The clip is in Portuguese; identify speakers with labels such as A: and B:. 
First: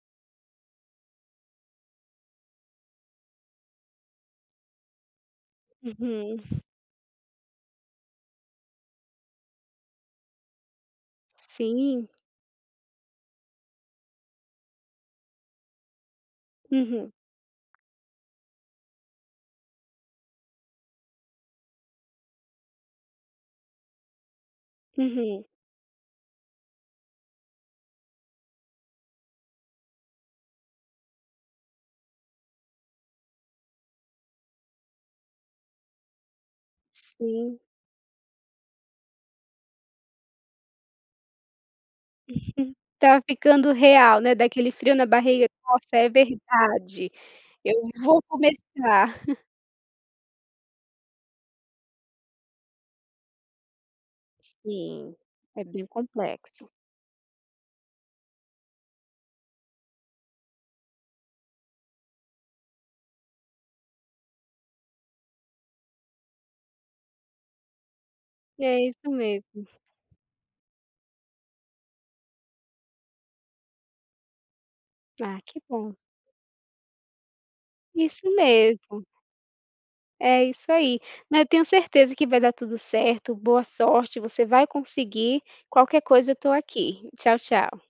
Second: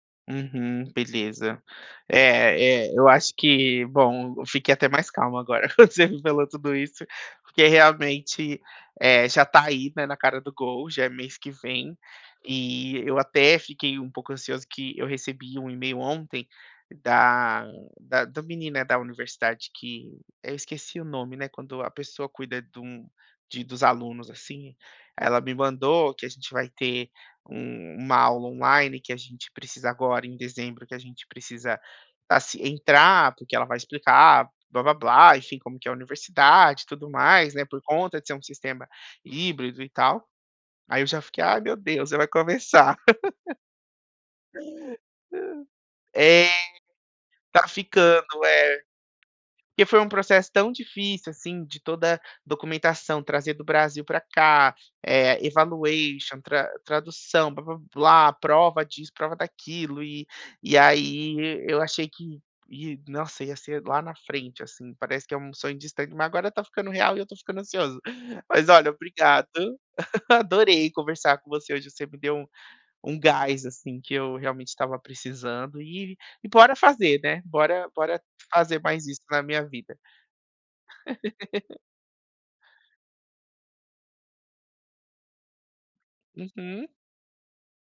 A: Uhum, beleza, é é, eu acho que, bom, eu fiquei até mais calmo agora quando você me
B: Uhum.
A: falou tudo isso, porque realmente, eh, já tá aí, né, na cara do gol, já é mês que vem,
B: Sim.
A: e eu até fiquei um pouco ansioso, que eu recebi um email ontem
B: Uhum.
A: da, da da menina da universidade que eu esqueci o nome, né, quando a pessoa cuida de um de dos alunos, assim, ela
B: Uhum.
A: me mandou que a gente vai ter, uma aula online que a gente precisa agora em dezembro, que a gente precisa, assim, entrar, porque ela vai explicar, blá blá blá, enfim, como que é a universidade e tudo mais,
B: Sim.
A: né, por conta de ser um sistema híbrido e tal, aí eu já fiquei, "Ai meu, Deus, já vai começar".
B: Tá ficando real, né, dá aquele frio na barriga, nossa, é
A: É,
B: verdade,
A: tá
B: eu vou
A: ficando, é,
B: começar.
A: porque foi um processo tão difícil, assim, de toda documentação trazer do, Brasil pra cá,
B: Sim, é bem
A: evaluation
B: complexo.
A: tra tradução, blá blá blá, prova disso, prova daquilo e e aí eu achei que, nossa, ia ser lá na frente, assim, parece que é um sonho distante, mas agora tá ficando real e eu tô ficando ansioso, mas
B: É
A: olha,
B: isso
A: obrigado,
B: mesmo.
A: adorei conversar com você hoje, você me deu um gás, assim, que eu realmente estava
B: Ah, que
A: precisando
B: bom.
A: e bora fazer, né, bora, bora
B: Isso
A: fazer
B: mesmo.
A: mais isso na minha vida.
B: É isso ai, mas eu tenho certeza que vai dar tudo certo, boa sorte, você vai conseguir, qualquer coisa eu tô
A: Uhum.
B: aqui, tchau, tchau.